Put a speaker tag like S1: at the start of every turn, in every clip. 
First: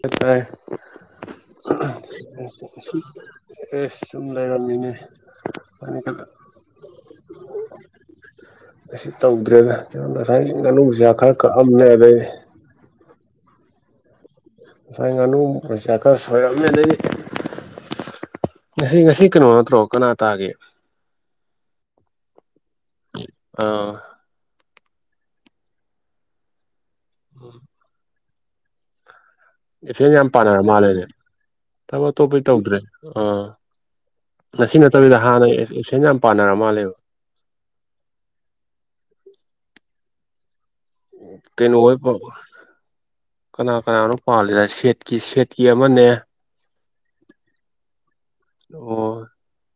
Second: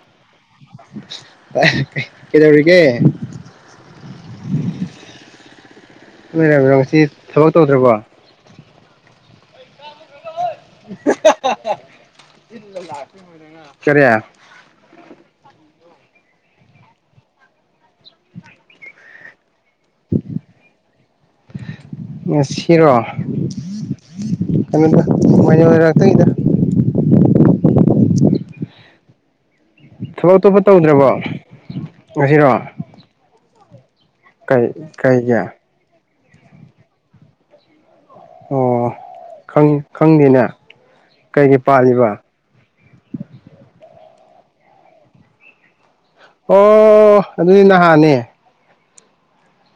S1: ꯂꯇꯥ
S2: ꯀꯩꯗꯧꯔꯤꯒꯦ
S1: ꯑꯦ ꯁꯨꯝ ꯂꯩꯔꯝꯃꯤꯅꯦ
S2: ꯃꯣꯏꯔꯝꯔꯣꯁꯤ ꯊꯕꯛ ꯇꯧꯗ꯭ꯔꯕꯣ
S1: ꯑꯁꯤ ꯇꯧꯗ꯭ꯔꯦꯗ ꯉꯁꯥꯏ ꯉꯥꯅꯨꯁꯤꯁꯥ ꯈꯔ ꯀꯛꯑꯝꯃꯦ ꯑꯗꯩ
S2: ꯀꯔꯤ
S1: ꯉꯁꯥꯏ ꯉꯥꯅꯨ ꯄ꯭ꯔ ꯆꯥꯛꯀꯔ ꯁꯣꯏꯔꯝꯃꯦ ꯂꯩ ꯁꯤ ꯉꯁꯤ ꯀꯩꯅꯣ ꯅꯠꯇ꯭ꯔꯣ ꯀꯅꯥ ꯇꯥꯒꯦ
S2: ꯉꯁꯤꯔꯣ
S1: ꯑꯦꯞꯁꯦꯟ
S2: ꯀꯃꯥꯏ ꯉꯛꯇꯗ
S1: ꯑꯣ ꯏꯐꯦꯟ ꯌꯥꯝ
S2: ꯊꯕꯛ ꯑꯇꯣꯞꯄ
S1: ꯄꯥꯅꯔ ꯃꯥꯜꯂꯦꯅꯦ
S2: ꯇꯧꯗ꯭ꯔꯕꯣ
S1: ꯊꯕꯛ ꯑꯇꯣꯞꯄꯗꯤ
S2: ꯉꯁꯤꯔꯣ
S1: ꯇꯧꯗ꯭ꯔꯦ ꯑꯥ
S2: ꯀꯩ
S1: ꯑꯁꯤ ꯅꯠꯇꯕꯤꯗ
S2: ꯀꯩꯒꯤ
S1: ꯍꯥꯟꯅ ꯑꯦꯁꯟ ꯌꯥꯝ ꯄꯥꯟꯅꯔ ꯃꯥꯜꯂꯦꯕ
S2: ꯑꯣ ꯈꯪꯗꯦꯅꯦ ꯀꯩꯒꯤ
S1: ꯀꯩꯅꯩꯅꯣ ꯑꯣꯏ
S2: ꯄꯥꯜꯂꯤꯕ
S1: ꯀꯅꯥ ꯀꯅꯥꯅꯣ ꯄꯥꯜꯂꯤꯅ ꯁꯦꯠꯀꯤ ꯁꯦꯠꯀꯤ ꯑꯃꯅꯦ
S2: ꯑꯣ ꯑꯗꯨꯗꯤ ꯅꯍꯥꯟꯅꯦ
S1: ꯑꯣ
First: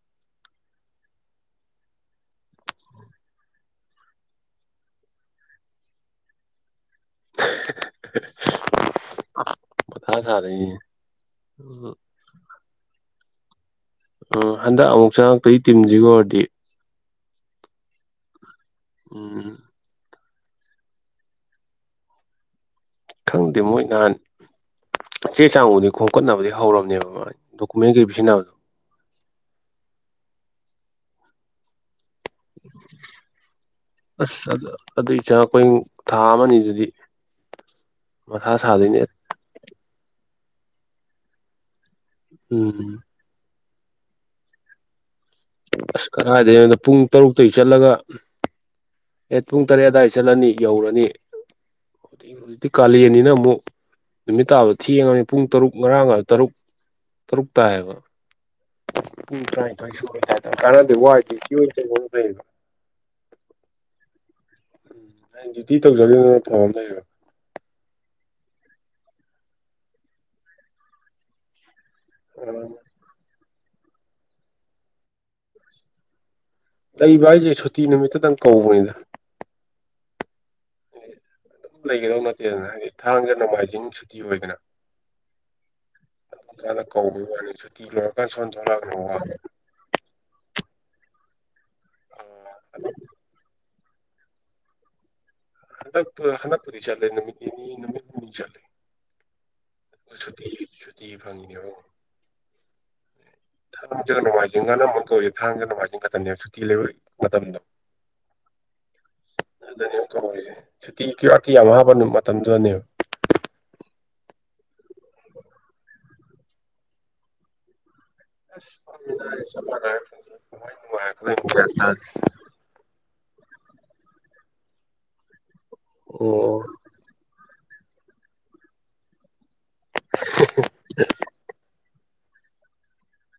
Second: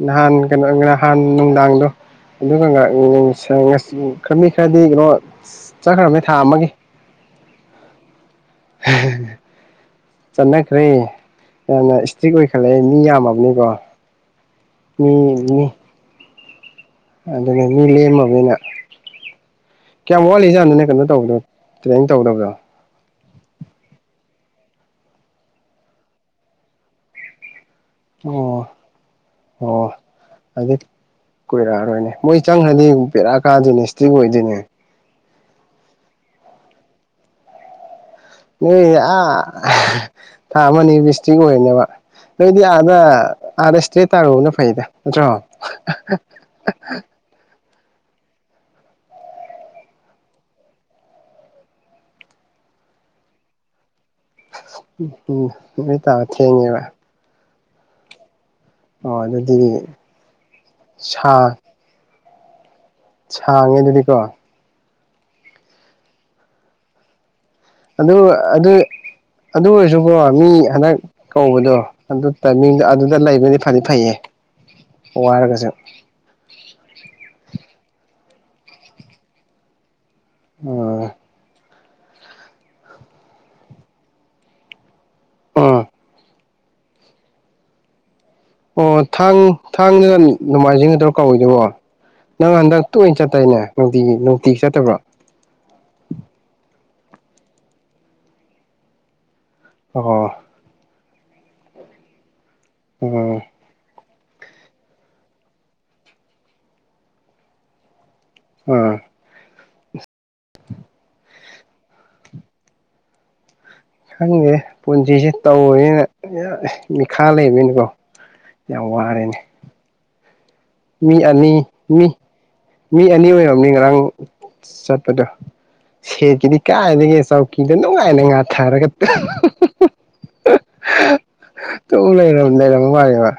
S2: ꯅꯍꯥꯟ ꯀꯩꯅꯣ ꯅꯍꯥꯟ ꯅꯨꯡꯗꯥꯡꯗ ꯑꯗꯨꯒ ꯈꯔ ꯃꯤ ꯈꯔꯗꯤ ꯀꯩꯅꯣ ꯆꯠꯈ꯭ꯔꯕꯅꯤ ꯊꯥ ꯑꯃꯒꯤ
S1: ꯃꯊꯥ ꯁꯥꯗꯣꯏꯅꯤꯅꯦ
S2: ꯆꯠꯅꯈ꯭ꯔꯦ ꯌꯥꯝꯅ ꯆꯛ ꯀꯈꯜꯂꯛꯑꯦ ꯃꯤ ꯌꯥꯝꯃꯕꯅꯤꯀꯣ
S1: ꯑꯣ ꯍꯟꯗꯛ
S2: ꯃꯤ
S1: ꯑꯃꯨꯛ
S2: ꯃꯤ
S1: ꯆꯪꯉꯛꯇꯒꯤ ꯇꯤꯝꯁꯤ ꯑꯣꯏꯔꯗꯤ
S2: ꯑꯗꯨꯅ ꯃꯤ ꯂꯦꯝꯃꯕꯅ
S1: ꯑꯣ
S2: ꯀꯌꯥꯝ ꯋꯥꯠꯂꯤꯖꯥꯠꯅꯅꯦ ꯀꯩꯅꯣ ꯇꯧꯕꯗꯣ ꯇ꯭ꯔꯦꯅꯤꯡ ꯇꯧꯗꯕꯗꯣ
S1: ꯈꯪꯗꯦ ꯃꯣꯏ ꯅꯍꯥꯟ ꯆꯦ ꯆꯥꯡꯃꯗꯤ ꯈꯣꯝꯀꯠꯅꯕꯗꯤ ꯍꯧꯔꯝꯅꯦꯕ ꯃꯥ ꯗꯣꯛꯀꯃꯦꯟꯒꯤ
S2: ꯑꯣ ꯑꯣ ꯑꯗꯨꯗꯤ ꯀꯣꯏꯔꯛꯑꯔꯣꯏꯅꯦ ꯃꯣꯏ ꯆꯪꯈ꯭ꯔꯗꯤ ꯄꯦꯔꯥ ꯀꯥꯗꯣꯏꯅꯦ ꯏꯁꯇ꯭ꯔꯤꯛ ꯑꯣꯏꯗꯣꯏꯅꯦ
S1: ꯑꯗꯨꯒꯤ ꯆꯥꯡ ꯑꯩꯈꯣꯏ ꯊꯥ ꯑꯃꯅꯤ ꯑꯗꯨꯗꯤ
S2: ꯅꯣꯏ ꯑꯥ ꯊꯥ ꯑꯃꯅꯤ ꯕꯤꯁꯇ꯭ꯔꯤꯛ ꯑꯣꯏꯅꯦꯕ ꯅꯣꯏꯗꯤ ꯑꯥꯗ
S1: ꯎꯝ
S2: ꯑꯥꯗ ꯏꯁꯇ꯭ꯔꯦꯠ ꯇꯥꯔꯨꯕꯅ ꯐꯩꯗ ꯅꯠꯇ꯭ꯔꯣ
S1: ꯑꯁ ꯀꯗꯥꯥꯏꯗꯒꯤꯣꯗ ꯄꯨꯡ ꯇꯔꯨꯛꯇꯒꯤ ꯆꯠꯂꯒ ꯑꯩꯠ ꯄꯨꯡ ꯇꯔꯦꯠ ꯑꯗꯨꯋꯥꯏꯗ ꯆꯠꯂꯅꯤ ꯌꯧꯔꯅꯤ ꯍꯧ ꯍꯧꯖꯤꯛꯇꯤ ꯀꯥꯂꯦꯟꯅꯤꯅ ꯑꯃꯨꯛ ꯅꯨꯃꯤꯠ ꯇꯥꯕ ꯊꯦꯡꯉꯅꯤ ꯄꯨꯡ
S2: ꯎꯝ
S1: ꯇꯔꯨꯛ
S2: ꯅꯣꯏ
S1: ꯉꯔꯥꯡꯒ
S2: ꯇꯥꯕ
S1: ꯇꯔꯨꯛ
S2: ꯊꯦꯡꯉꯦꯕ
S1: ꯇꯔꯨꯛ ꯇꯥꯏꯌꯦꯕ
S2: ꯑꯣ
S1: ꯄꯨꯡ
S2: ꯑꯗꯨꯗꯤ
S1: ꯇꯔꯥꯅꯤꯊꯣꯏ ꯁꯨꯔ ꯀꯥꯟꯅꯗꯤ ꯋꯥꯏ ꯀ
S2: ꯁꯥ
S1: ꯀꯅꯣ
S2: ꯁꯥꯡꯉꯦ ꯑꯗꯨꯗꯤꯀꯣ
S1: ꯗꯗꯨꯗꯤꯇꯤ ꯇꯧꯖꯒꯦꯗꯅ ꯊꯧꯔꯝꯗꯣꯏꯕ
S2: ꯑꯗꯨ ꯑꯗꯨ ꯑꯗꯨ ꯑꯣꯏꯔꯁꯨꯀꯣ ꯃꯤ ꯍꯟꯗꯛ ꯀꯧꯕꯗꯣ ꯑꯗꯨ
S1: ꯂꯩꯌꯦꯕ
S2: ꯇꯥꯏꯃꯤꯡꯗ ꯑꯗꯨꯗ ꯂꯩꯕꯗꯤ ꯐꯗꯤ ꯐꯩꯌꯦ ꯋꯥꯔꯒꯁꯨ
S1: ꯂꯩꯕ ꯍꯥꯏꯁꯦ ꯁꯨꯇꯤ ꯅꯨꯃꯤꯠꯇꯗꯪ ꯀꯧꯕꯅꯤꯗ
S2: ꯑꯣꯝ
S1: ꯑꯗꯨꯝ ꯂꯩꯒꯗꯧ ꯅꯠꯇꯦꯗꯅ ꯍꯥꯏꯗꯤ ꯊꯥꯡꯖ ꯅꯣꯡꯃꯥꯏꯖꯤꯡ ꯁꯨꯇꯤ ꯑꯣꯏꯗꯅ
S2: ꯎꯝ
S1: [unintelligible] ꯀꯧꯕꯩ ꯋꯥꯅꯤꯁꯨꯇꯤ ꯂꯣꯏꯔꯀꯥꯟ ꯁꯣꯟ ꯊꯣꯛꯂꯛꯑꯒꯅ
S2: ꯑꯣ
S1: ꯋꯥꯕ
S2: ꯊꯥꯡ ꯊꯥꯡꯖꯒ ꯅꯣꯡꯃꯥꯏꯖꯤꯡꯒ ꯗꯔꫭ ꯀꯧꯔꯤꯖꯤꯕꯣ ꯅꯪ ꯍꯟꯗꯛ
S1: ꯑꯗꯨꯝ
S2: ꯇꯣꯏꯅ ꯆꯠꯇꯣꯏꯅꯦ ꯅꯨꯡꯇꯤ ꯅꯨꯡꯇꯤꯒꯤ ꯆꯠꯇꯕ꯭ꯔꯣ
S1: ꯍꯟꯅꯛ ꯍꯥꯟꯅꯛꯄꯨꯔꯤ ꯆꯥꯂꯦ ꯅꯨꯃꯤꯗ ꯅꯅꯤ ꯅꯨꯃꯤꯠ ꯍꯨꯝꯅꯤ ꯆꯠꯂꯦ
S2: ꯑꯣ
S1: ꯁꯨꯇꯤ ꯁꯨꯇꯤ ꯐꯪꯉꯤꯅꯦꯕ ꯑꯃꯨꯛ
S2: ꯑꯣꯝ
S1: ꯊꯥꯡꯖꯒ ꯅꯣꯡꯃꯥꯏꯖꯤꯡꯒꯅ ꯑꯃꯨꯛ ꯀꯧꯏ ꯊꯥꯡꯖ ꯅꯣꯡꯃꯥꯏꯖꯤꯡ ꯈꯛꯇꯅꯦꯕ ꯁꯨꯇꯤ ꯂꯩꯕ ꯃꯇꯝꯗꯣ
S2: ꯎꯝ
S1: ꯑꯗꯨꯗꯅꯦꯕ ꯀꯔꯤꯁꯦ ꯁꯨꯇꯤ [unintelligible] ꯃꯇꯝꯗꯨꯗꯅꯦꯕ
S2: ꯈꯪꯗꯦ ꯄꯨꯟꯁꯤꯁꯦ ꯇꯧꯔꯦꯅ ꯃꯤꯈꯥ ꯂꯩꯕꯅꯤꯀꯣ
S1: [unintelligible]
S2: ꯃꯤ
S1: ꯅꯨꯡꯉꯥꯏꯔꯛꯄꯅꯣ ꯑꯩ
S2: ꯑꯅꯤ
S1: ꯒ꯭ꯌꯥꯟ ꯇꯥꯗꯦ
S2: ꯃꯤ ꯃꯤ ꯑꯅꯤ ꯑꯣꯏꯔꯝꯅꯤ ꯉꯔꯥꯡ ꯆꯠꯄꯗꯣ ꯁꯦꯠꯀꯤꯗꯤ
S1: ꯑꯣ
S2: ꯀꯌꯥ ꯀꯥꯏꯗꯒꯤ ꯆꯧꯀꯤꯗꯣ ꯅꯨꯡꯉꯥꯏꯅ ꯉꯥꯊꯥꯔꯒ ꯇ
S1: [unintelligible]
S2: ꯇꯨꯝ ꯂꯩꯔꯝ ꯂꯩꯔꯝꯝꯕꯅꯦ ꯃꯥ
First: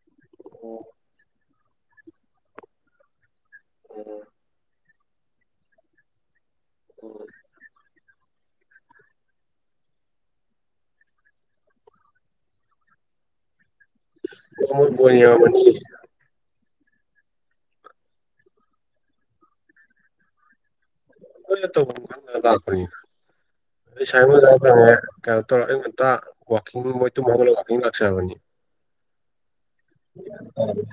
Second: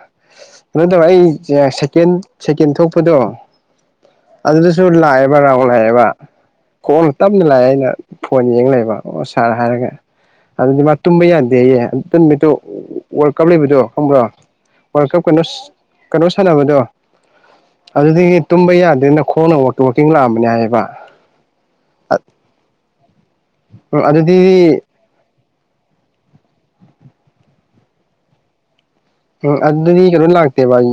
S2: ꯀꯩꯅꫭꯇꯧꯔꫭ ꯑꯩ ꯁꯦꯀꯦꯟ ꯁꯦꯀꯦꯟ ꯊꯣꯛꯄꯗꯣ
S1: ꯑꯣ
S2: ꯑꯗꯨꯗꯁꯨ ꯂꯥꯛꯑꯦꯕ ꯔꯥꯎꯟ ꯂꯥꯛꯑꯦꯕ ꯈꫭꯡꯅ ꯇꯞꯅ ꯂꯥꯛꯑꯦ ꯑꯩꯅ ꯐꯣꯟ ꯌꯦꯡ ꯂꯩꯕ ꯑꯣ ꯁꯥꯔ ꯍꯥꯏꯔꯒ ꯑꯗꯨꯗꯤ ꯃꯥ ꯇꯨꯝꯕ ꯌꯥꯗꯦ ꯑꯗꯨꯗ ꯇꯨꯝꯃꯤꯠꯗꯣ ꯋꯥꯔꯜ ꯀꯞ ꯂꯩꯕꯗꯣ ꯈꯪꯕ꯭ꯔꯣ
S1: ꯃꯣꯏ
S2: ꯋꯥꯔꯜ
S1: ꯕꯣꯜ
S2: ꯀꯞ ꯀꯩꯅꯣ
S1: ꯌꯦꯡꯉꯝꯃꯅꯤ
S2: ꯀꯩꯅꯣ ꯁꯥꯟꯅꯕꯗꯣ ꯑꯗꯨꯗꯤꯗꯒꯤ ꯇꯨꯝꯕ ꯌꯥꯔ ꯑꯗꯨꯅ ꯈꯣꯡꯅ ꯑꯣꯇ ꯋꯥꯀꯤꯡ ꯂꯥꯛꯑꯝꯕꯅꯦ ꯍꯥꯏꯌꯦꯕ
S1: [unintelligible] ꯀꯩꯅꯣ ꯇꯧꯔꯒ
S2: ꯑꯗꯨꯗꯤ
S1: ꯑꯩ ꯉꯝꯇ ꯋꯥꯋꯀꯤꯡ ꯃꯣꯏ ꯇꯨꯝꯍꯅ ꯋꯥꯋꯀꯤꯡ ꯂꯥꯛꯆꯔꯕꯅꯤ
S2: ꯎꯝ ꯑꯗꯨꯗꯤ ꯀꯩꯅꯣꯝ ꯂꯥꯛꯇꯦꯕ [unintelligible]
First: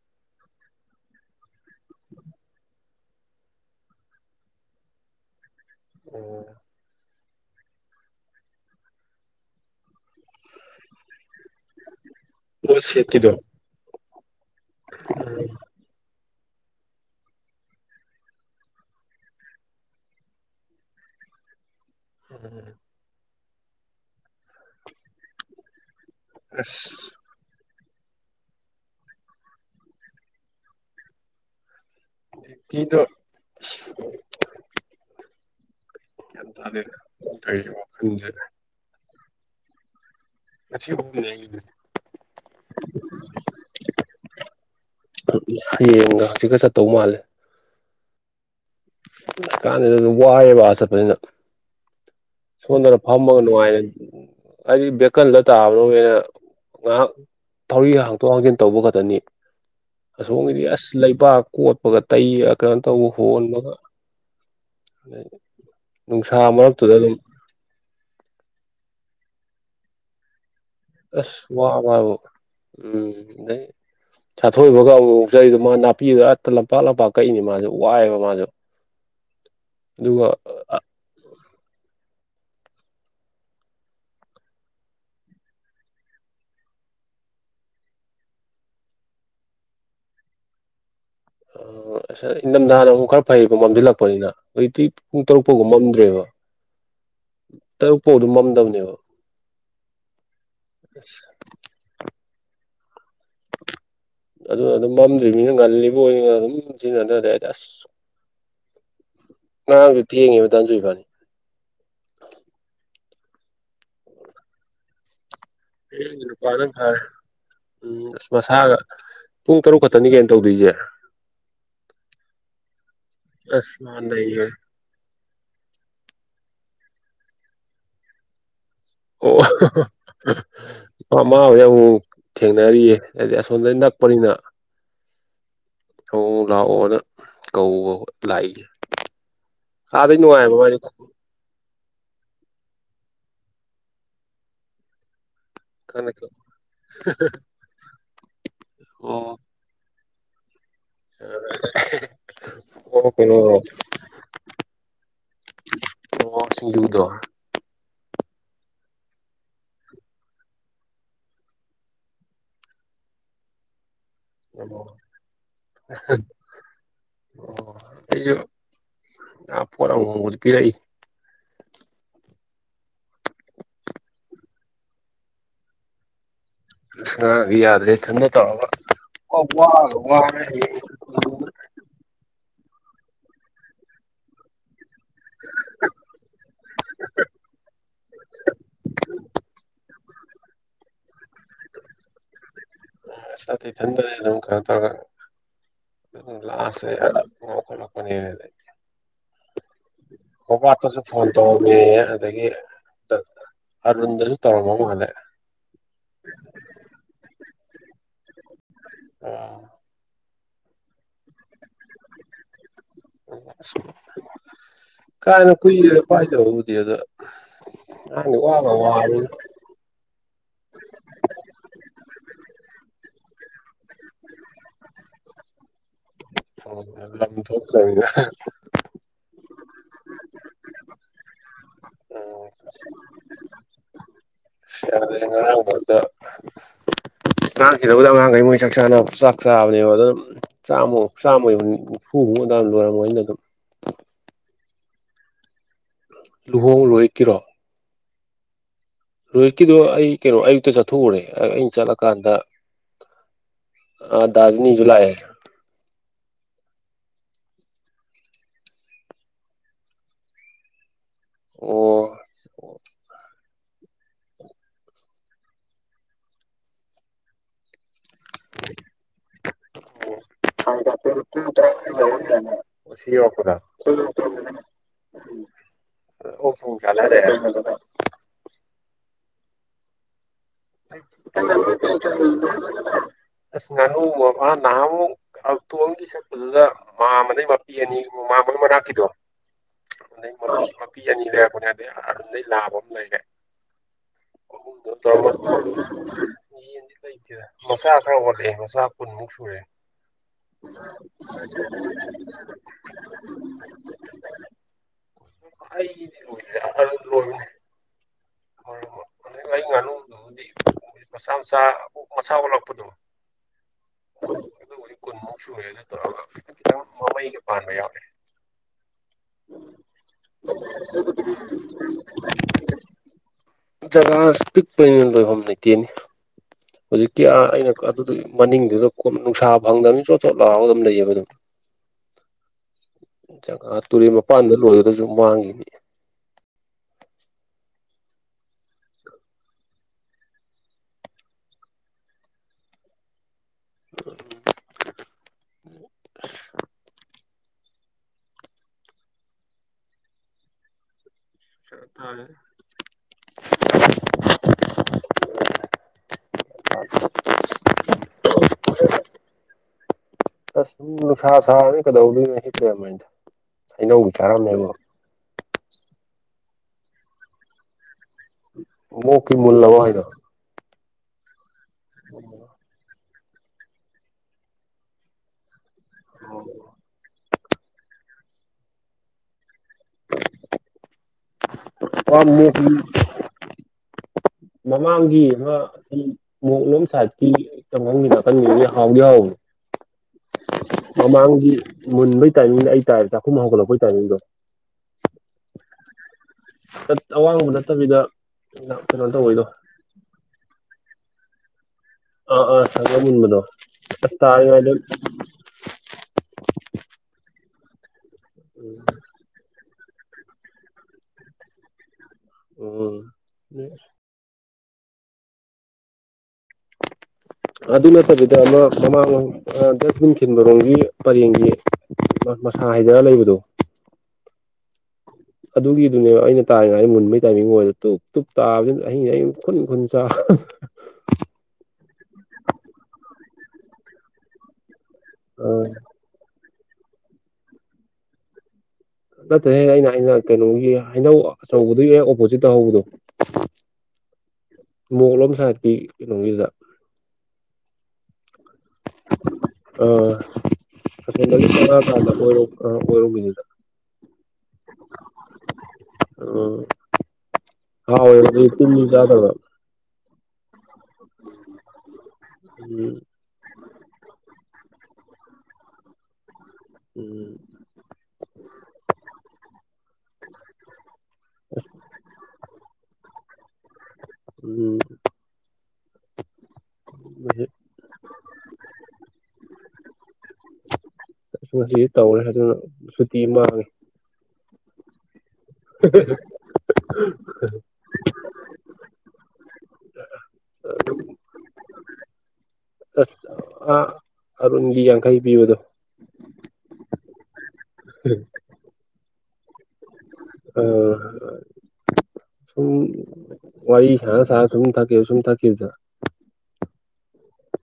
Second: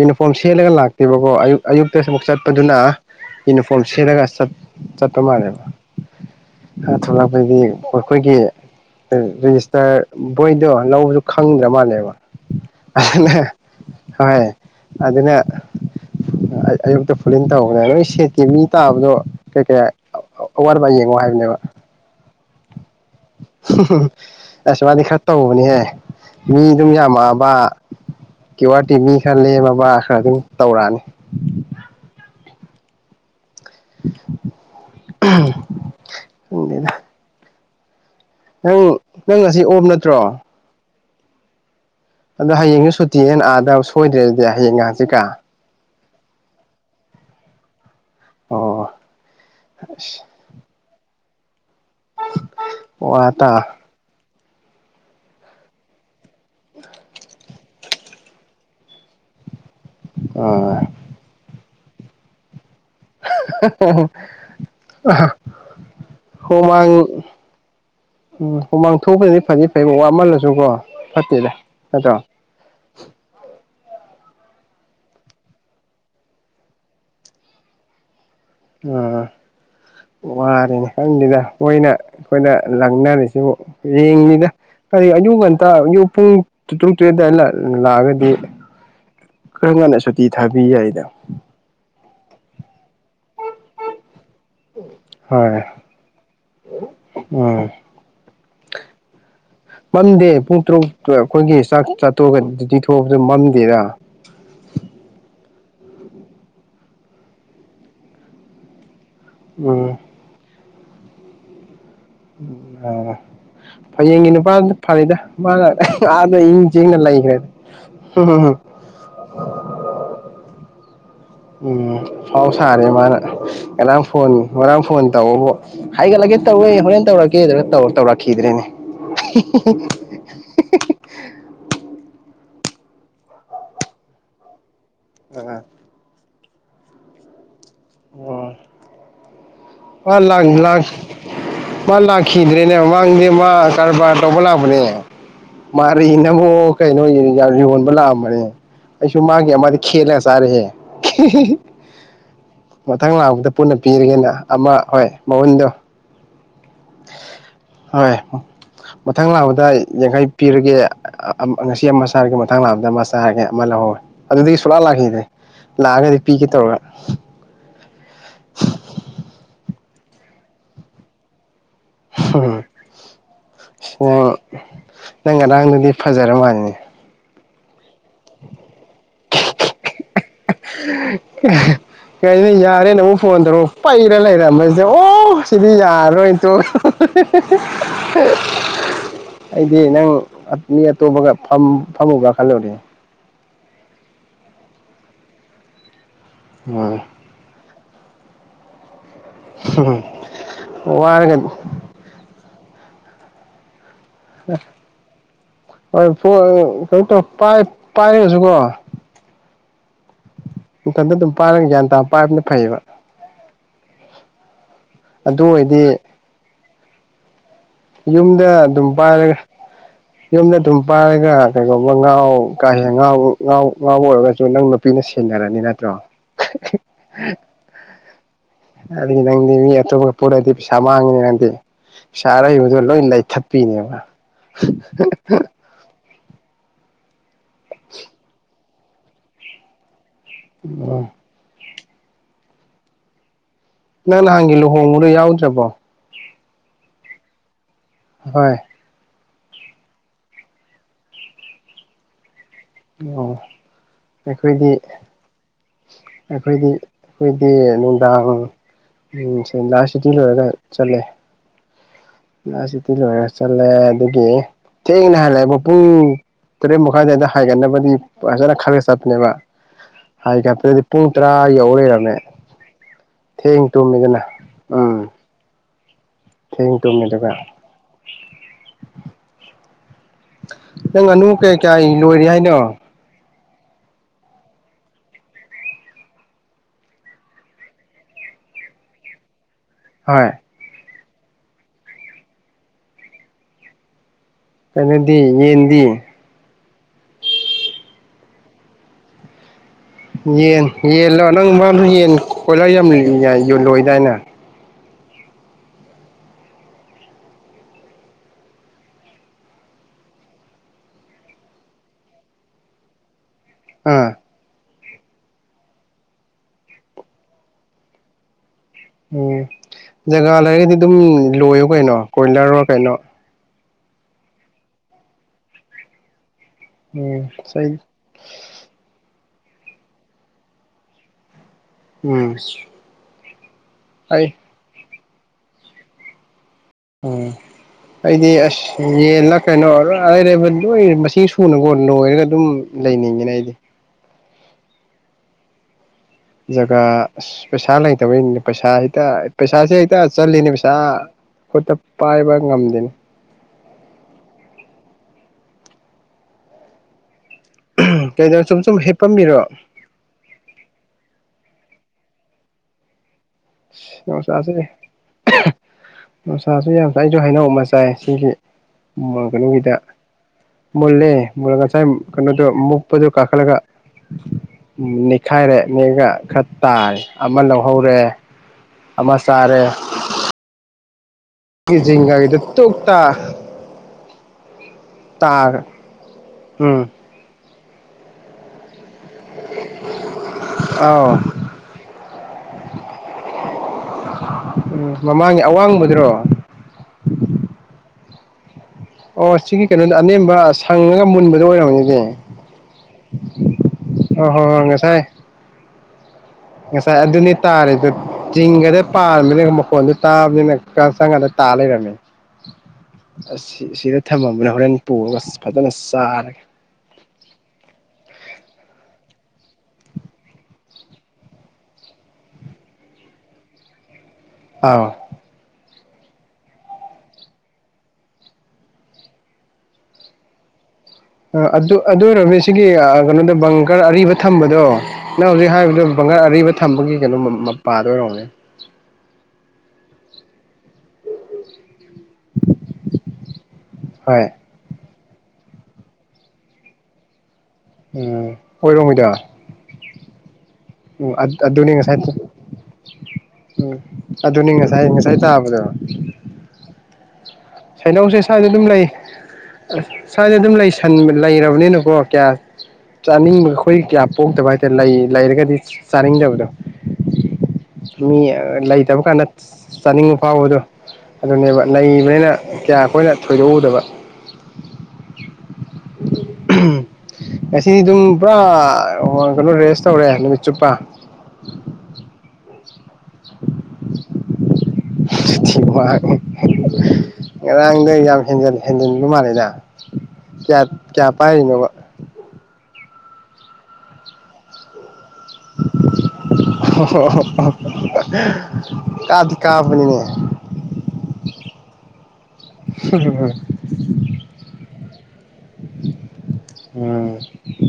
S2: ꯌꯨꯅꯤꯐꯣꯔꯝ ꯁꯦꯠꯂꯒ ꯂꯥꯛꯇꯦꯕꯀꯣ ꯑꯌꯨꯛ ꯑꯌꯨꯛꯇ ꯁ ꯑꯃꯨꯛ ꯆꯠꯄꯗꯨꯅ ꯌꯨꯅꯤꯐꯣꯔꯝ ꯁꯦꯠꯒ ꯆꯠ ꯆꯠꯇ ꯃꯥꯜꯂꯦꯕ
S1: ꯑꯣ
S2: ꯊꯣꯛꯂꯛꯄꯗꯤ ꯈꫭꯏꯒꯤꯑꯩꯈꯣꯏꯋꯗꯓꯝꯝ ꯃꯇꯧ ꯑꯩ ꯔꯦꯖꯤꯁꯇꯔ ꯕꯣꯏꯗꯣ ꯂꯧꯕꯁꯨ ꯈꯪꯗ꯭ꯔ ꯃꯥꯜꯂꯕ ꯑꯗꯨꯅ
S1: ꯁꯦꯠꯀꯤꯗꯣ
S2: ꯍꯣꯏ ꯑꯗꯨꯅ ꯑꯌꯨꯛꯇ ꯐꯨꯂꯤꯟ ꯇꯧꯕꯅꯦ ꯅꯣꯏ ꯁꯦꯠꯀꯤ ꯃꯤ ꯇꯥꯕꯗꯣ ꯀꯩ ꯀꯩ ꯑꯋꯥꯠꯕ ꯌꯦꯡꯉꯣ ꯍꯥꯏꯕꯅꯦꯕ
S1: [unintelligible]
S2: ꯃꯥꯗꯤ ꯈꯔ ꯇꯧꯕꯅꯦꯍꯦ ꯃꯤ ꯑꯗꯨꯝ
S1: ꯑꯁ
S2: ꯌꯥꯝꯃꯛꯑꯕ ꯀꯤꯌꯨ ꯑꯥꯔ ꯇꯤ ꯃꯤ ꯈꯔ ꯂꯦꯝꯃꯕꯥ ꯈꯔ ꯑꯗꯨꯝ ꯇꯧꯔꯛꯑꯅꯤ
S1: [unintelligible] [unintelligible]
S2: ꯈꯪꯗꯦꯗ
S1: [unintelligible]
S2: ꯅꯪ ꯅꯪ ꯉꯁꯤ ꯑꯣꯞ ꯅꯠꯇ꯭ꯔꯣ
S1: [unintelligible]
S2: ꯑꯗꯣ ꯍꯌꯦꯡꯁꯨ ꯁꯨꯇꯤꯅ ꯑꯥꯗ ꯁꯣꯏꯗ꯭ꯔꯦꯗꯤ ꯍꯌꯦꯡ ꯉꯍꯥꯛꯁꯤ ꯀ
S1: ꯍꯌꯦꯡꯒ ꯍꯧꯖꯤꯛꯀ ꯆꯠꯇꯧ ꯃꯥꯜꯂꯦ
S2: ꯑꯣ
S1: ꯀꯥꯟꯗꯦꯗ ꯑꯗꯨꯝ
S2: ꯑꯁ
S1: ꯋꯥꯏꯑꯦꯕ ꯑ ꯆꯠꯄꯅꯤꯅ ꯁꯣꯟꯗꯅ
S2: ꯋꯥ
S1: ꯐꯝꯃꯒ
S2: ꯇꯥ
S1: ꯅꯨꯡꯉꯥꯏꯅ ꯑꯩꯗꯤ ꯕꯦꯛꯀꯜꯗ ꯇꯥꯕꯗꯧꯒꯤꯅ ꯉꯥꯏꯍꯥꯛ ꯊꯧꯔꯤ ꯍꯥꯡꯇꯣꯛ ꯍꯥꯡꯖꯤꯟ ꯇꯧꯕ ꯈꯛꯇꯅꯤ ꯑꯁꯣꯝꯒꯤꯗꯤ
S2: ꯑꯥ
S1: ꯑꯁ ꯂꯩꯕꯥꯛ ꯀꯣꯠꯄꯒ ꯇꯩ ꯀꯩꯅꯣ ꯇꯧꯕ ꯍꯣꯟꯕꯒ
S2: [unintelligible]
S1: ꯑꯩ ꯅꯨꯡꯁꯥ
S2: ꯍꯨꯃꯥꯡ
S1: ꯃꯔꯛꯇꯨꯗ ꯑꯗꯨꯝ
S2: ꯎꯝ ꯍꯨꯃꯥꯡ ꯊꯣꯛꯄꯅꯗꯤ ꯐꯅꯤ ꯐꯩꯕꯣ ꯋꯥꯃꯜꯂꯁꯨꯀꯣ
S1: ꯑꯁ
S2: ꯐꯠꯇꯦꯗ
S1: ꯋꯥꯕ ꯍꯥꯏꯕꯨ
S2: ꯅꯠꯇ꯭ꯔꯣ
S1: ꯎꯝ ꯑꯗꯩ ꯆꯥꯊꯣꯏꯕꯒ ꯑꯃꯨꯛ ꯆꯩꯗꯣ ꯃꯥ ꯅꯥꯄꯤꯗꯣ ꯑꯦꯠꯇ ꯂꯝꯄꯥꯛ ꯂꯝꯄꯥꯛ ꯀꯛꯏꯅꯤ ꯃꯥꯖꯨ ꯋꯥꯏꯑꯕ ꯃꯥꯖꯨ
S2: ꯑꯥ ꯋꯥꯔꯦꯅꯦ ꯈꯪꯗꯦꯗ ꯃꯣꯏꯅ ꯑꯩꯈꯣꯏꯅ ꯂꯪꯅꯔꯤꯁꯤꯕꯨ ꯌꯦꯡꯅꯤꯗ ꯀꯔꯤ ꯑꯌꯨꯛ ꯉꯟꯇ ꯑꯌꯨꯛ ꯄꯨꯡ ꯇꯨꯔꯨꯛ ꯇꯔꯦꯠ ꯑꯗꯥꯏ ꯂꯥꯛ ꯂꯥꯛꯑꯒꯗꯤ ꯈꯔ ꯉꯟꯅ ꯁꯨꯇꯤ ꯊꯥꯕꯤ ꯌꯥꯏꯗ
S1: ꯑꯣ ꯑꯁꯁꯩ ꯏꯪꯗꯝꯗꯥꯅꯕꯨ ꯈꯔ ꯐꯩꯕ ꯃꯝꯖꯤꯜꯂꯛꯄꯅꯤꯅ ꯍꯧꯖꯤꯛꯇꯤ ꯄꯨꯡ ꯇꯔꯨꯛ
S2: ꯍꯣꯏ
S1: ꯐꯥꯎꯕ ꯃꯝꯗ꯭ꯔꯦꯕ
S2: ꯎꯝ
S1: ꯇꯔꯨꯛ ꯄꯧ ꯑꯗꯨꯝ ꯃꯝꯗꯕꯅꯦꯕ
S2: ꯃꯝꯗꯦ ꯄꯨꯡ ꯇꯔꯨꯛꯇ
S1: ꯑꯁ
S2: ꯑꯩꯈꯣꯏꯒꯤ ꯆꯥꯛ ꯆꯥꯊꯣꯛꯑꯒ ꯗꯤꯇꯤ ꯊꯣꯛꯑꯕꯁꯨ ꯃꯝꯗꯦꯗ
S1: ꯑꯗꯨꯅ ꯑꯗꯨꯝ ꯃꯝꯗ꯭ꯔꯤꯕꯤꯅꯤꯅ ꯉꯜꯂꯤꯕꯣꯏ ꯅꯤꯡꯉꯒ ꯑꯗꯨꯝ ꯁꯤꯖꯤꯟꯅꯗ꯭ꯔꯗꯤ ꯍꯥꯏꯗꯤ ꯑꯁ
S2: ꯎꯝ
S1: ꯉꯔꯥꯡꯖꯨ ꯊꯦꯡꯉꯦꯕ ꯗꯅꯖꯣꯏ ꯏꯕꯥꯅꯤ
S2: ꯎꯝ ꯑꯥ ꯐꯌꯦꯡꯒꯤ ꯅꯨꯄꯥꯗꯨꯅ ꯐꯔꯦꯗ ꯃꯥꯅ
S1: ꯅꯪꯒꯤ
S2: ꯑꯥꯗ ꯏꯤꯡ
S1: ꯅꯨꯄꯥꯅ
S2: ꯆꯤꯛꯅ
S1: ꯐꯔꯦ
S2: ꯂꯩꯒ꯭ꯔꯦ
S1: ꯎꯝ ꯑꯁ ꯃꯁꯥꯒ ꯄꯨꯡ ꯇꯔꯨꯛ ꯈꯛꯇꯅꯤ ꯀꯩꯅꯣ ꯇꯧꯗꯣꯏꯖꯦ
S2: ꯎꯝ ꯐꯥꯎ ꯁꯥꯔꯦ ꯃꯥꯅ
S1: ꯑꯁ ꯃꯥ
S2: ꯉꯔꯥꯡ ꯐꯣꯟ
S1: ꯅꯩꯈ꯭ꯔꯦ
S2: ꯉꯔꯥꯡ ꯐꯣꯟ ꯇꯧꯕꯕꯨ ꯍꯥꯏꯒꯠꯂꯒꯦ ꯇꯧꯔꯦ ꯍꯣꯔꯦꯟ ꯇꯧꯔꯛꯀꯦ ꯑꯗꯨꯒ ꯇꯧꯔꯛ ꯇꯧꯔꯛꯈꯤꯗ꯭ꯔꯦꯅꯦ
S1: ꯑꯣ ꯑꯣ ꯃꯥꯕꯨꯗꯤ ꯑꯃꯨꯛ ꯃꯨꯛ ꯊꯦꯡꯅꯔꯤꯌꯦ ꯍꯥꯏꯗꯤ ꯑꯁꯣꯟꯗ ꯅꯛꯄꯅꯤꯅ
S2: ꯑꯉꯥꯡ
S1: ꯍꯧꯍꯧ ꯂꯥꯛꯑꯣꯅ ꯀꯧꯕꯕꯨ ꯂꯥꯛꯏ ꯑꯥꯗꯩ
S2: ꯑꯥ ꯂꯥꯡ
S1: ꯅꯨꯡꯉꯥꯏꯕ ꯃꯥꯗꯤ
S2: ꯂꯥꯡ ꯃꯥ ꯂꯥꯛꯈꯤꯗ꯭ꯔꯦꯅꯦ ꯃꯥꯡꯗꯤ ꯃꯥ ꯀ꯭ꯔꯕꯥꯔ ꯇꯧꯕ ꯂꯥꯛꯄꯅꯦ
S1: ꯀꯩꯅꯣ
S2: ꯃꯥꯔꯤꯅꯕꯑꯣ ꯀꯩꯅꯣ ꯌꯥꯝ ꯌꯣꯟꯕ ꯂꯥꯛꯑꯝꯕꯅꯦ ꯑꯩꯁꯨ ꯃꯥꯒꯤ ꯑꯃꯗꯤ ꯈꯦꯠꯂꯒ ꯆꯥꯔꯦꯍꯦ
S1: ꯑꯣ
S2: ꯃꯊꯪ ꯂꯥꯛꯕꯗ
S1: ꯀꯩꯅꯣ
S2: ꯄꯨꯟꯅ ꯄꯤꯔꯒꯦꯅ ꯑꯃ ꯍꯣꯏ ꯃꯋꯨꯟꯗꯣ
S1: ꯄꯨꯋꯣꯛ ꯁꯤꯡꯖꯨꯗꯣ
S2: ꯍꯣꯏ ꯃꯊꯪ ꯂꯥꯛꯕꯗ ꯌꯥꯡꯈꯩ ꯄꯤꯔꯒꯦ ꯉꯁꯤ ꯑꯃ ꯆꯥꯔꯒꯦ ꯃꯊꯪ ꯂꯥꯛꯕꯗ ꯑꯃ ꯆꯥꯔꯒꯦ ꯑꯃ ꯂꯧꯍꯧꯋꯦ ꯑꯗꯨꯗꯒꯤ ꯁꯨꯡꯂꯥꯛ
S1: ꯑꯣ
S2: ꯂꯥꯛꯈꯤꯗ꯭ꯔꯦ ꯂꯥꯛꯑꯒꯗꯤ ꯄꯤꯒꯦ ꯇꯧꯔ
S1: ꯑꯣ ꯑꯩꯁꯨ ꯉꯍꯥꯛ ꯄꯣꯠ ꯑꯃꯨꯛ ꯃꯨꯛꯄꯨꯗꯤ ꯄꯤꯔꯛꯏ
S2: ꯅꯪ ꯅꯪ ꯉꯔꯥꯡꯗꯨꯗꯤ ꯐꯖꯔ ꯃꯥꯜꯂꯦꯅꯦ
S1: ꯑꯁ ꯉꯔꯥꯡꯗꯤ ꯌꯥꯗ꯭ꯔꯦ ꯏꯊꯟꯗ ꯇꯧꯔꯒ ꯑꯧ ꯋꯥꯕꯅ ꯋꯥꯕꯅꯦ
S2: ꯑꯦ ꯀꯩꯅꯣ ꯌꯥꯔꯦ ꯅꯃꯨꯛ ꯐꯣꯟ ꯇꯧꯔꯛꯑꯣ ꯄꯩꯔ ꯂꯩꯔꯝꯃꯦ ꯑꯗ ꯑꯣ ꯁꯤꯗꯤ ꯌꯥꯔꯔꯣꯏ ꯇꯣ ꯑꯩꯗꯤ ꯅꯪ ꯃꯤ ꯑꯇꯣꯞꯄꯒ ꯐꯝ ꯐꯝꯃꯨꯕ꯭ꯔ ꯈꯜꯂꯨꯨꯔꯦ
S1: ꯑꯁ ꯇꯛꯇꯤ ꯏꯊꯟꯗꯅꯦ ꯑꯗꯨꯝ ꯈꯔ ꯇꯧꯔꯒ ꯑꯗꯨꯝ ꯂꯥꯁꯅꯦ
S2: ꯎꯝ
S1: ꯍꯣꯋꯥꯠꯇꯁꯨ ꯐꯣꯟ
S2: ꯋꯥꯔꯒ
S1: ꯇꯧꯔꯝꯃꯦꯌꯦ ꯑꯗꯒꯤ ꯇꯠ ꯑꯔꯨꯟꯗꯖꯨ ꯇꯧꯔꯝꯃ ꯃꯥꯜꯂꯦ
S2: ꯍꯣꯏ ꯐꯣꯟ ꯀꯩꯅꯣ ꯇꯧ ꯄꯥꯏ ꯄꯥꯏꯔꯖꯨꯀꯣ
S1: ꯑꯣ
S2: ꯏꯊꯟꯗ ꯑꯗꯨꯝ ꯄꯥꯏꯔꯒ ꯒ꯭ꯌꯥꯟ ꯇꯥ ꯄꯥꯏꯕꯅ ꯐꯩꯑꯕ
S1: ꯑꯣ ꯑꯁ
S2: ꯑꯗꯨ
S1: ꯀꯥꯏꯗꯩꯅꯣ
S2: ꯑꯣꯏꯔꯗꯤ
S1: ꯀꯨꯏꯔꯦꯗ ꯄꯥꯏꯗꯕꯕꯨꯗꯤ ꯑꯗ ꯉꯔꯥꯡꯗꯤ
S2: ꯌꯨꯝꯗ
S1: ꯋꯥꯒ
S2: ꯑꯗꯨꯝ
S1: ꯋꯥꯕꯤꯅꯤ
S2: ꯄꯥꯏꯔꯒ ꯌꯨꯝꯗ ꯑꯗꯨꯝ ꯄꯥꯏꯔꯒ ꯀꯩꯒꯨꯝꯕ ꯉꯥꯎ ꯀꯥ ꯍꯦꯟꯅ ꯉꯥꯎ ꯉꯥꯎ ꯉꯥꯎꯕ ꯑꯣꯏꯔꯒꯁꯨ ꯅꯪꯅ ꯑꯩꯅ ꯁꯦꯟꯟꯅꯔꯅꯤ ꯅꯪ ꯅꯠꯇ꯭ꯔꯣ
S1: ꯑꯣ ꯂꯝ ꯊꯣꯛ ꯆꯣꯏꯔ [unintelligible]
S2: ꯅꯪꯗꯤ ꯃꯤ ꯑꯇꯣꯞꯄ ꯄꯨꯜꯂꯗꯤ ꯄꯩꯁꯥ ꯃꯥꯡꯅꯤ ꯅꯪꯗꯤ ꯄꯩꯁꯥ ꯑꯔꯩꯕ ꯑꯗꯨ ꯂꯣꯏ ꯂꯩꯊꯠꯄꯤꯅꯦꯕ
S1: ꯁꯤ ꯑꯗꯨꯗꯤ ꯉꯔꯥꯡ ꯐꯎꯗꯥ ꯉꯥꯡꯈꯤꯗꯧꯕꯗ ꯑꯉꯥꯡꯈꯩ ꯃꯣꯏ ꯆꯥꯛ ꯆꯥꯅꯕ ꯆꯥꯛ ꯆꯥꯕꯅꯦꯕ ꯑꯗꯨꯗ ꯑꯗꯨꯝ ꯆꯥꯝꯃ
S2: ꯎꯝ
S1: ꯆꯥꯝꯃꯒꯤ ꯍꯨꯝꯐꯨ ꯃꯨꯛ ꯂꯣꯏꯔꯝꯒꯅꯤꯗ ꯑꯗꯨꯝ
S2: ꯅꯪ ꯍꯪꯒꯤ ꯂꯨꯍꯣꯡꯕꯗꯣ ꯌꯥꯎꯗ꯭ꯔꯕꯣ
S1: ꯂꯨꯍꯣꯡ ꯔꯣꯍꯤꯠꯀꯤꯔꯣ
S2: ꯍꯣꯏ
S1: ꯔꯣꯍꯤꯠꯀꯤꯗꯣ ꯑꯩ ꯀꯩꯅꯣ ꯑꯌꯨꯛꯇ ꯆꯠꯊꯣꯛꯎꯨꯔꯦ ꯑꯩꯅ ꯆꯠꯂꯀꯥꯟꯗ
S2: ꯑꯣ
S1: ꯑꯥ ꯗꯥ
S2: ꯑꯩꯈꯣꯏꯗꯤ
S1: ꯖꯤꯅꯤꯁꯨ ꯂꯛꯑꯦ
S2: ꯑꯩꯈꯣꯏꯗꯤ ꯑꯩꯈꯣꯏꯗꯤ ꯅꯨꯡꯗꯥꯡ ꯎꯝ ꯂꯥꯁꯇꯤ ꯂꯣꯏꯔꯒ ꯆꯂꯦ
S1: ꯑꯣ
S2: ꯂꯥꯁꯇꯤ ꯂꯣꯏꯔꯒ ꯆꯠꯂꯦ ꯑꯗꯒꯤ ꯊꯦꯡꯅ ꯍꯜꯂꯛꯑꯦꯕ ꯄꯨꯡ ꯇꯔꯦꯠ ꯃꯈꯥꯏꯗꯋꯥꯏꯗ ꯍꯥꯏꯒꯠꯅꯕꯗꯤ ꯐꯖꯅ ꯈꯜꯂꯒ ꯆꯠꯄꯅꯦꯕ ꯍꯥꯏꯒꯠꯄꯗꯗꯤ ꯄꯨꯡ ꯇꯔꯥ ꯌꯧ ꯂꯩꯔꯝꯃꯦ
S1: ꯑꯁꯤ ꯌꯧꯔꯛꯄꯗ
S2: ꯊꯦꯡ ꯇꯨꯝꯃꯤꯗꯅ ꯎꯝ
S1: ꯑꯣꯛ
S2: ꯊꯦꯡ
S1: ꯊꯣꯡꯕ
S2: ꯇꯨꯝꯃꯦ
S1: ꯆꯥꯗꯔꯛꯑꯦ
S2: ꯑꯗꯨꯒ ꯅꯪ ꯉꯥꯅꯨ ꯀꯩ ꯀꯥꯏ ꯂꯣꯏꯔꯤ ꯍꯥꯏꯅꯣ
S1: [unintelligible] ꯑꯁ ꯉꯅꯨ ꯑꯃ ꯅꯍꯟꯃꯨꯛ ꯑꯜꯇꯣ ꯑꯃ ꯑꯗꯨꯗ ꯃꯥꯝꯃꯗꯩ ꯃꯄꯤ ꯑꯅꯤ ꯃꯥꯝꯃꯍꯣꯏꯒꯤ ꯃꯅꯥꯛꯀꯤꯗꯣ
S2: ꯍꯣꯏ
S1: ꯑꯗꯩ ꯃꯄꯤ ꯑꯅꯤ ꯂꯩꯔꯛꯄꯅꯦ ꯑꯗꯩ ꯑꯥꯗꯩ ꯂꯥꯕ ꯑꯃ ꯂꯩꯔꯦ ꯑꯍꯨꯝꯗꯣ
S2: ꯑꯗꯨꯗꯤ
S1: ꯇꯧꯔꯒ
S2: ꯌꯦꯟꯗꯤ
S1: ꯌꯦꯟꯗꯤ ꯂꯩꯇꯦꯗ ꯃꯆꯥ ꯈꯔ ꯑꯣꯜꯂꯦ ꯃꯆꯥ ꯀꯨꯟꯃꯨꯛ ꯁꯨꯔꯦ
S2: ꯌꯦꯟ ꯌꯦꯟꯂꯣ ꯅꯪ ꯃꯥꯡꯗ ꯌꯦꯟ ꯀꯣꯏꯂꯔ ꯌꯥꯝ ꯌꯣꯜ ꯂꯣꯏꯗꯥꯏꯅ
S1: ꯑꯩꯒꯤꯗꯤ ꯂꯣꯏꯗꯔ꯭ꯦ ꯂꯣꯏꯔꯦ ꯑꯗꯨ ꯑꯩ ꯉꯥꯅꯨꯗꯨꯕꯨꯗꯤ ꯃꯆꯥ ꯃꯆꯥ ꯃꯆꯥ ꯑꯣꯜꯂꯛꯄꯗꯣ
S2: ꯑꯥ
S1: ꯑꯗꯨꯕꯨꯗꯤ ꯀꯨꯟꯃꯨꯛ ꯁꯨꯔꯦ ꯑꯗꯨ ꯇꯧꯔꯒ ꯈꯤꯇꯪ ꯃꯃꯩꯒ ꯄꯥꯟꯕ ꯌꯥꯎꯔꯦ
S2: ꯎꯝ ꯖꯒꯥ ꯂꯩꯔꯒꯗꯤ ꯑꯗꯨꯝ ꯂꯣꯏꯌꯣ ꯀꯩꯅꯣ ꯀꯣꯏꯂꯔꯣ ꯀꯩꯅꯣ
S1: ꯖꯒꯥ ꯄꯤꯛꯄꯅꯤꯅ ꯂꯣꯏꯕꯝ ꯂꯩꯇꯦꯅꯦ ꯍꯧꯖꯤꯛꯀꯤ
S2: ꯎꯝ
S1: ꯑꯥ ꯑꯩꯅ ꯑꯗꯨꯗꯨꯏ ꯃꯅꯤꯡꯗꯨꯗ ꯅꯨꯡꯁꯥ ꯐꯪꯗꯕꯅꯤꯅ ꯆꯣꯠ ꯆꯣꯠ ꯂꯥꯎꯔ ꯑꯗꯨꯝ ꯂꯩꯌꯦꯕ ꯑꯗꯨꯝ
S2: ꯎꯝ
S1: ꯖꯒꯥ ꯇꯨꯔꯦꯜ
S2: ꯑꯩ
S1: ꯃꯄꯥꯟꯗ ꯂꯣꯏꯒꯗꯕꯁꯨ ꯃꯥꯡꯈꯤꯅꯤ
S2: ꯎꯝ ꯑꯩꯗꯤ ꯑꯁ ꯌꯦꯜꯂ ꯀꯩꯅꯣ ꯑꯔꯩ ꯑꯔꯩ ꯂꯣꯏ ꯃꯁꯤꯡ ꯁꯨꯅꯀꯣ ꯂꯣꯏꯔꯒ ꯑꯗꯨꯝ ꯂꯩꯅꯤꯡꯉꯤꯅꯦ ꯑꯩꯗꯤ
S1: [unintelligible]
S2: ꯖꯒꯥ ꯑꯁ ꯄꯩꯁꯥ ꯂꯩꯇꯕꯩꯅꯤꯅꯦ ꯄꯩꯁꯥ ꯍꯦꯛꯇ ꯄꯩꯁꯥꯁꯦ ꯍꯦꯛꯇ ꯆꯠꯂꯦꯅꯦ ꯄꯩꯁꯥ ꯈꯨꯠꯇ
S1: ꯇꯥꯔꯦ
S2: ꯄꯥꯏꯕ ꯉꯝꯗꯦꯅꯦ ꯀꯩꯅꯣ ꯁꯨꯝ ꯁꯨꯝ ꯍꯤꯞꯄꯝꯃꯤꯔꯣ
S1: ꯑꯁ ꯁꯨꯝ ꯅꯨꯡꯁꯥ ꯁꯥꯕꯗ ꯀꯩꯗꯧꯗꯨꯏꯅꯦ ꯍꯤꯞ ꯂꯩꯔꯝꯃꯤꯅꯤꯗ
S2: ꯑꯁ ꯅꯨꯡꯁꯥꯖꯤꯗꯤ [unintelligible] ꯅꯨꯡꯁꯥꯖꯨ ꯌꯥꯝ [unintelligible] ꯑꯩꯖꯨ ꯍꯩꯅꯧ ꯑꯃ ꯆꯥꯥꯏ ꯁꯤꯒꯤ
S1: ꯃꯣꯛꯀꯤ
S2: [unintelligible] ꯒꯤꯗ
S1: ꯃꯨꯜꯂꯕꯣ ꯍꯥꯏꯗꯣ
S2: ꯃꯨꯜꯂꯦ ꯉꯁꯥꯏ ꯀꯩꯅꯣꯗꯣ ꯃꯨꯛꯄꯗꯣ ꯀꯥꯈꯠꯂꯒ ꯅꯤꯛꯈꯥꯏꯔꯦ [unintelligible] ꯈꯔ ꯇꯥꯔꯦ ꯑꯃ ꯂꯧꯍꯧꯔꯦ ꯑꯃ ꯆꯥꯔꯦ
S1: [unintelligible]
S2: ꯈꯣꯏ ꯖꯤꯡꯒꯒꯤꯗꯣ
S1: ꯃꯣꯛꯀꯤ
S2: ꯇꯨꯛꯇꯥ
S1: ꯃꯃꯥꯡꯒꯤ ꯑꯃ
S2: ꯎꯝ
S1: ꯃꯣꯛꯂꯣꯝ ꯁꯥꯏꯠꯀꯤ ꯆꯪꯕꯝꯒꯤ ꯅꯥꯀꯟꯒꯤꯗꯨꯗꯤ ꯍꯥꯎꯗꯤ ꯍꯥꯎꯕꯅꯦ
S2: ꯑꯥꯎ
S1: ꯃꯃꯥꯡꯒꯤ ꯃꯨꯟꯕꯩ ꯇꯥꯏꯃꯤꯡꯗ ꯑꯩ ꯇꯥꯏ ꯆꯥꯛꯈꯨꯝ ꯍꯧꯒꯠꯂꯛꯄꯩ ꯇꯥꯏꯃꯤꯡꯗꯣ
S2: ꯎꯝ ꯃꯃꯥꯡꯒꯤ ꯑꯋꯥꯡꯕꯗꯨꯔꯣ
S1: ꯑꯋꯥꯡꯕ ꯅꯠꯇꯕꯤꯗ ꯑꯃ
S2: ꯑꯣ ꯁꯤꯒꯤ ꯀꯩꯅꯣꯗ ꯑꯅꯦꯝꯕ ꯁꯪꯉꯒ ꯃꯨꯟꯕꯗꯣ ꯑꯣꯏꯔꯝꯒꯅꯤ
S1: ꯑ ꯑ ꯁꯪꯉ ꯃꯨꯟꯕꯗꯣ
S2: ꯑꯣ ꯍꯣꯏ ꯍꯣꯏ
S1: ꯇꯔꯤꯉꯩꯗ
S2: ꯉꯁꯥꯏ ꯉꯁꯥꯏ ꯑꯗꯨꯅꯤ ꯇꯥꯔꯤꯗꯨ ꯖꯤꯡꯒꯗ ꯇꯥꯔꯝꯅꯤꯅ ꯃꯈꯣꯟꯗꯣ ꯇꯥꯕꯅꯤꯅ ꯀꯥ ꯆꯪꯒꯥꯟꯗ ꯇꯥ ꯂꯩꯔꯝꯃꯦ
S1: ꯎꯝ
S2: ꯑꯁ ꯁꯤ ꯁꯤꯗ ꯊꯝꯃꯝꯕꯅꯤ ꯍꯣꯔꯦꯟ ꯄꯨꯔꯒ ꯐꯖꯅ ꯆꯥꯔꯒꯦ
S1: ꯑꯗꯨ ꯅꯠꯇꯕꯤꯗ ꯑꯃ ꯃꯃꯥꯡꯂꯣꯝ ꯑ ꯗꯁꯕꯤꯟ [inaudible] ꯈꯤꯟꯕꯔꯣꯝꯒꯤ ꯄꯔꯦꯡꯒꯤ ꯃ ꯃꯁꯥ ꯍꯥꯏꯗꯔ ꯂꯩꯕꯗꯣ
S2: ꯑꯥꯎ
S1: ꯑꯗꯨꯒꯤꯗꯨꯅꯦꯕ ꯑꯩꯅ ꯇꯥꯔꯤꯉꯩꯗ ꯃꯨꯟꯕꯒꯤ ꯇꯥꯏꯃꯤꯡ ꯑꯣꯏꯔꯤꯗꯣ ꯇꯨꯞ ꯇꯥꯕꯒ ꯑꯍꯤꯡꯗ ꯑꯩꯅ ꯈꯨꯟ ꯈꯨꯟ [inaudible]
S2: ꯑ ꯑꯗꯨ ꯑꯗꯨ ꯑꯣꯏꯔꯝꯅꯤ ꯁꯤꯒꯤ ꯑ ꯀꯩꯅꯣꯗ ꯕꯪꯀꯔ ꯑꯔꯤꯕ ꯊꯝꯕꯗꯣ ꯅꯪ ꯍꯧꯖꯤꯛ
S1: ꯑ
S2: ꯍꯥꯏꯔꯤꯕꯗꯣ ꯕꯪꯒꯔ ꯑꯔꯤꯕ ꯊꯝꯕꯒꯤ ꯀꯩꯅꯣ ꯃꯄꯥꯗꯣ ꯑꯣꯏꯔꯝꯒꯅꯤ
S1: ꯅꯠꯇꯦꯍꯦ ꯑꯩꯅ ꯍꯥꯏꯅ ꯀꯩꯅꯣꯒꯤ ꯍꯩꯅꯧ ꯑꯆꯧꯕꯗꯨꯒꯤ ꯍꯦꯛ ꯑꯣꯄꯣꯖꯤꯠꯇ ꯍꯧꯕꯗꯣ
S2: ꯍꯣꯏ
S1: ꯃꯣꯛꯂꯣꯝ ꯁꯥꯥꯏꯠꯀꯤ ꯀꯩꯅꯣꯒꯤꯗ
S2: ꯎꯝ ꯑꯣꯢꯔꯣꯝꯒꯤꯗ
S1: ꯑ
S2: ꯑꯗꯨꯅꯤ ꯉꯁꯥꯏ
S1: [inaudible]
S2: ꯎꯝ ꯑꯗꯨꯅꯤ ꯉꯁꯥꯏ ꯉꯁꯥꯏ ꯇꯥꯕꯗꯣ
S1: ꯎꯝ ꯍꯥꯎꯋꯦ ꯑꯗꯨ ꯇꯤꯟꯖꯨ ꯆꯥꯗꯕ
S2: ꯑꯁ ꯁ꯭ꯋꯥꯏꯗ ꯑꯗꯨꯝ ꯂꯩꯁꯟꯕ ꯂꯩꯔꯕꯅꯤꯅꯀꯣ ꯀꯌꯥ
S1: ꯎꯝ
S2: ꯆꯥꯅꯤꯡꯕ ꯑꯩꯈꯣꯢ ꯀꯌꯥ ꯄꯣꯛꯇꯕ ꯍꯥꯏꯗꯤ ꯂꯩ ꯂꯩꯔꯒꯗꯤ ꯆꯥꯅꯤꯡꯗꯕꯗꯣ
S1: ꯎꯝ
S2: ꯃꯤ ꯂꯩꯇꯕ ꯀꯥꯟꯗ ꯆꯥꯅꯤꯡꯕ ꯐꯥꯎꯕꯗꯣ ꯑꯗꯨꯅꯦꯕ
S1: ꯑꯁ
S2: ꯂꯩꯕꯅꯤꯅ ꯀꯌꯥ ꯑꯩꯈꯣꯏꯅ ꯊꯣꯏꯗꯣꯛꯎꯗꯕ
S1: ꯎꯝ
S2: [unintelligible]
S1: [unintelligible]
S2: ꯉꯁꯤ ꯑꯗꯨꯝ ꯄꯨꯔꯥ ꯔꯦꯁ ꯇꯧꯔꯦ ꯅꯨꯃꯤꯠ ꯆꯨꯞꯄ
S1: ꯉꯁꯤꯗꯤ ꯇꯧꯔꯦ ꯑꯗꯨꯕꯨ ꯁꯨꯇꯤ ꯃꯥꯡꯉꯦ
S2: ꯁꯨꯇꯤ ꯃꯥꯡꯉꯦ ꯉꯔꯥꯡꯗꯤ ꯌꯥꯝ ꯍꯦꯟꯖꯟ ꯍꯦꯟꯖꯟꯕ ꯃꯥꯜꯂꯦꯗ ꯀꯌꯥ ꯀꯌꯥ ꯄꯥꯏꯔꯤꯅꯣꯕ
S1: ꯑꯁ ꯑꯥ ꯑꯔꯨꯟꯒꯤ ꯌꯥꯡꯈꯩ ꯄꯤꯕꯗꯣ
S2: [inaudible]
S1: ꯑꯥ ꯄꯨꯡ ꯋꯥꯔꯤ ꯁꯥꯟꯅ ꯁꯥꯟꯅꯔꯥ ꯁꯨꯝ ꯊꯛꯈꯤ ꯁꯨꯝ ꯊꯛꯈꯤꯕꯗꯣ
S2: ꯎꯝ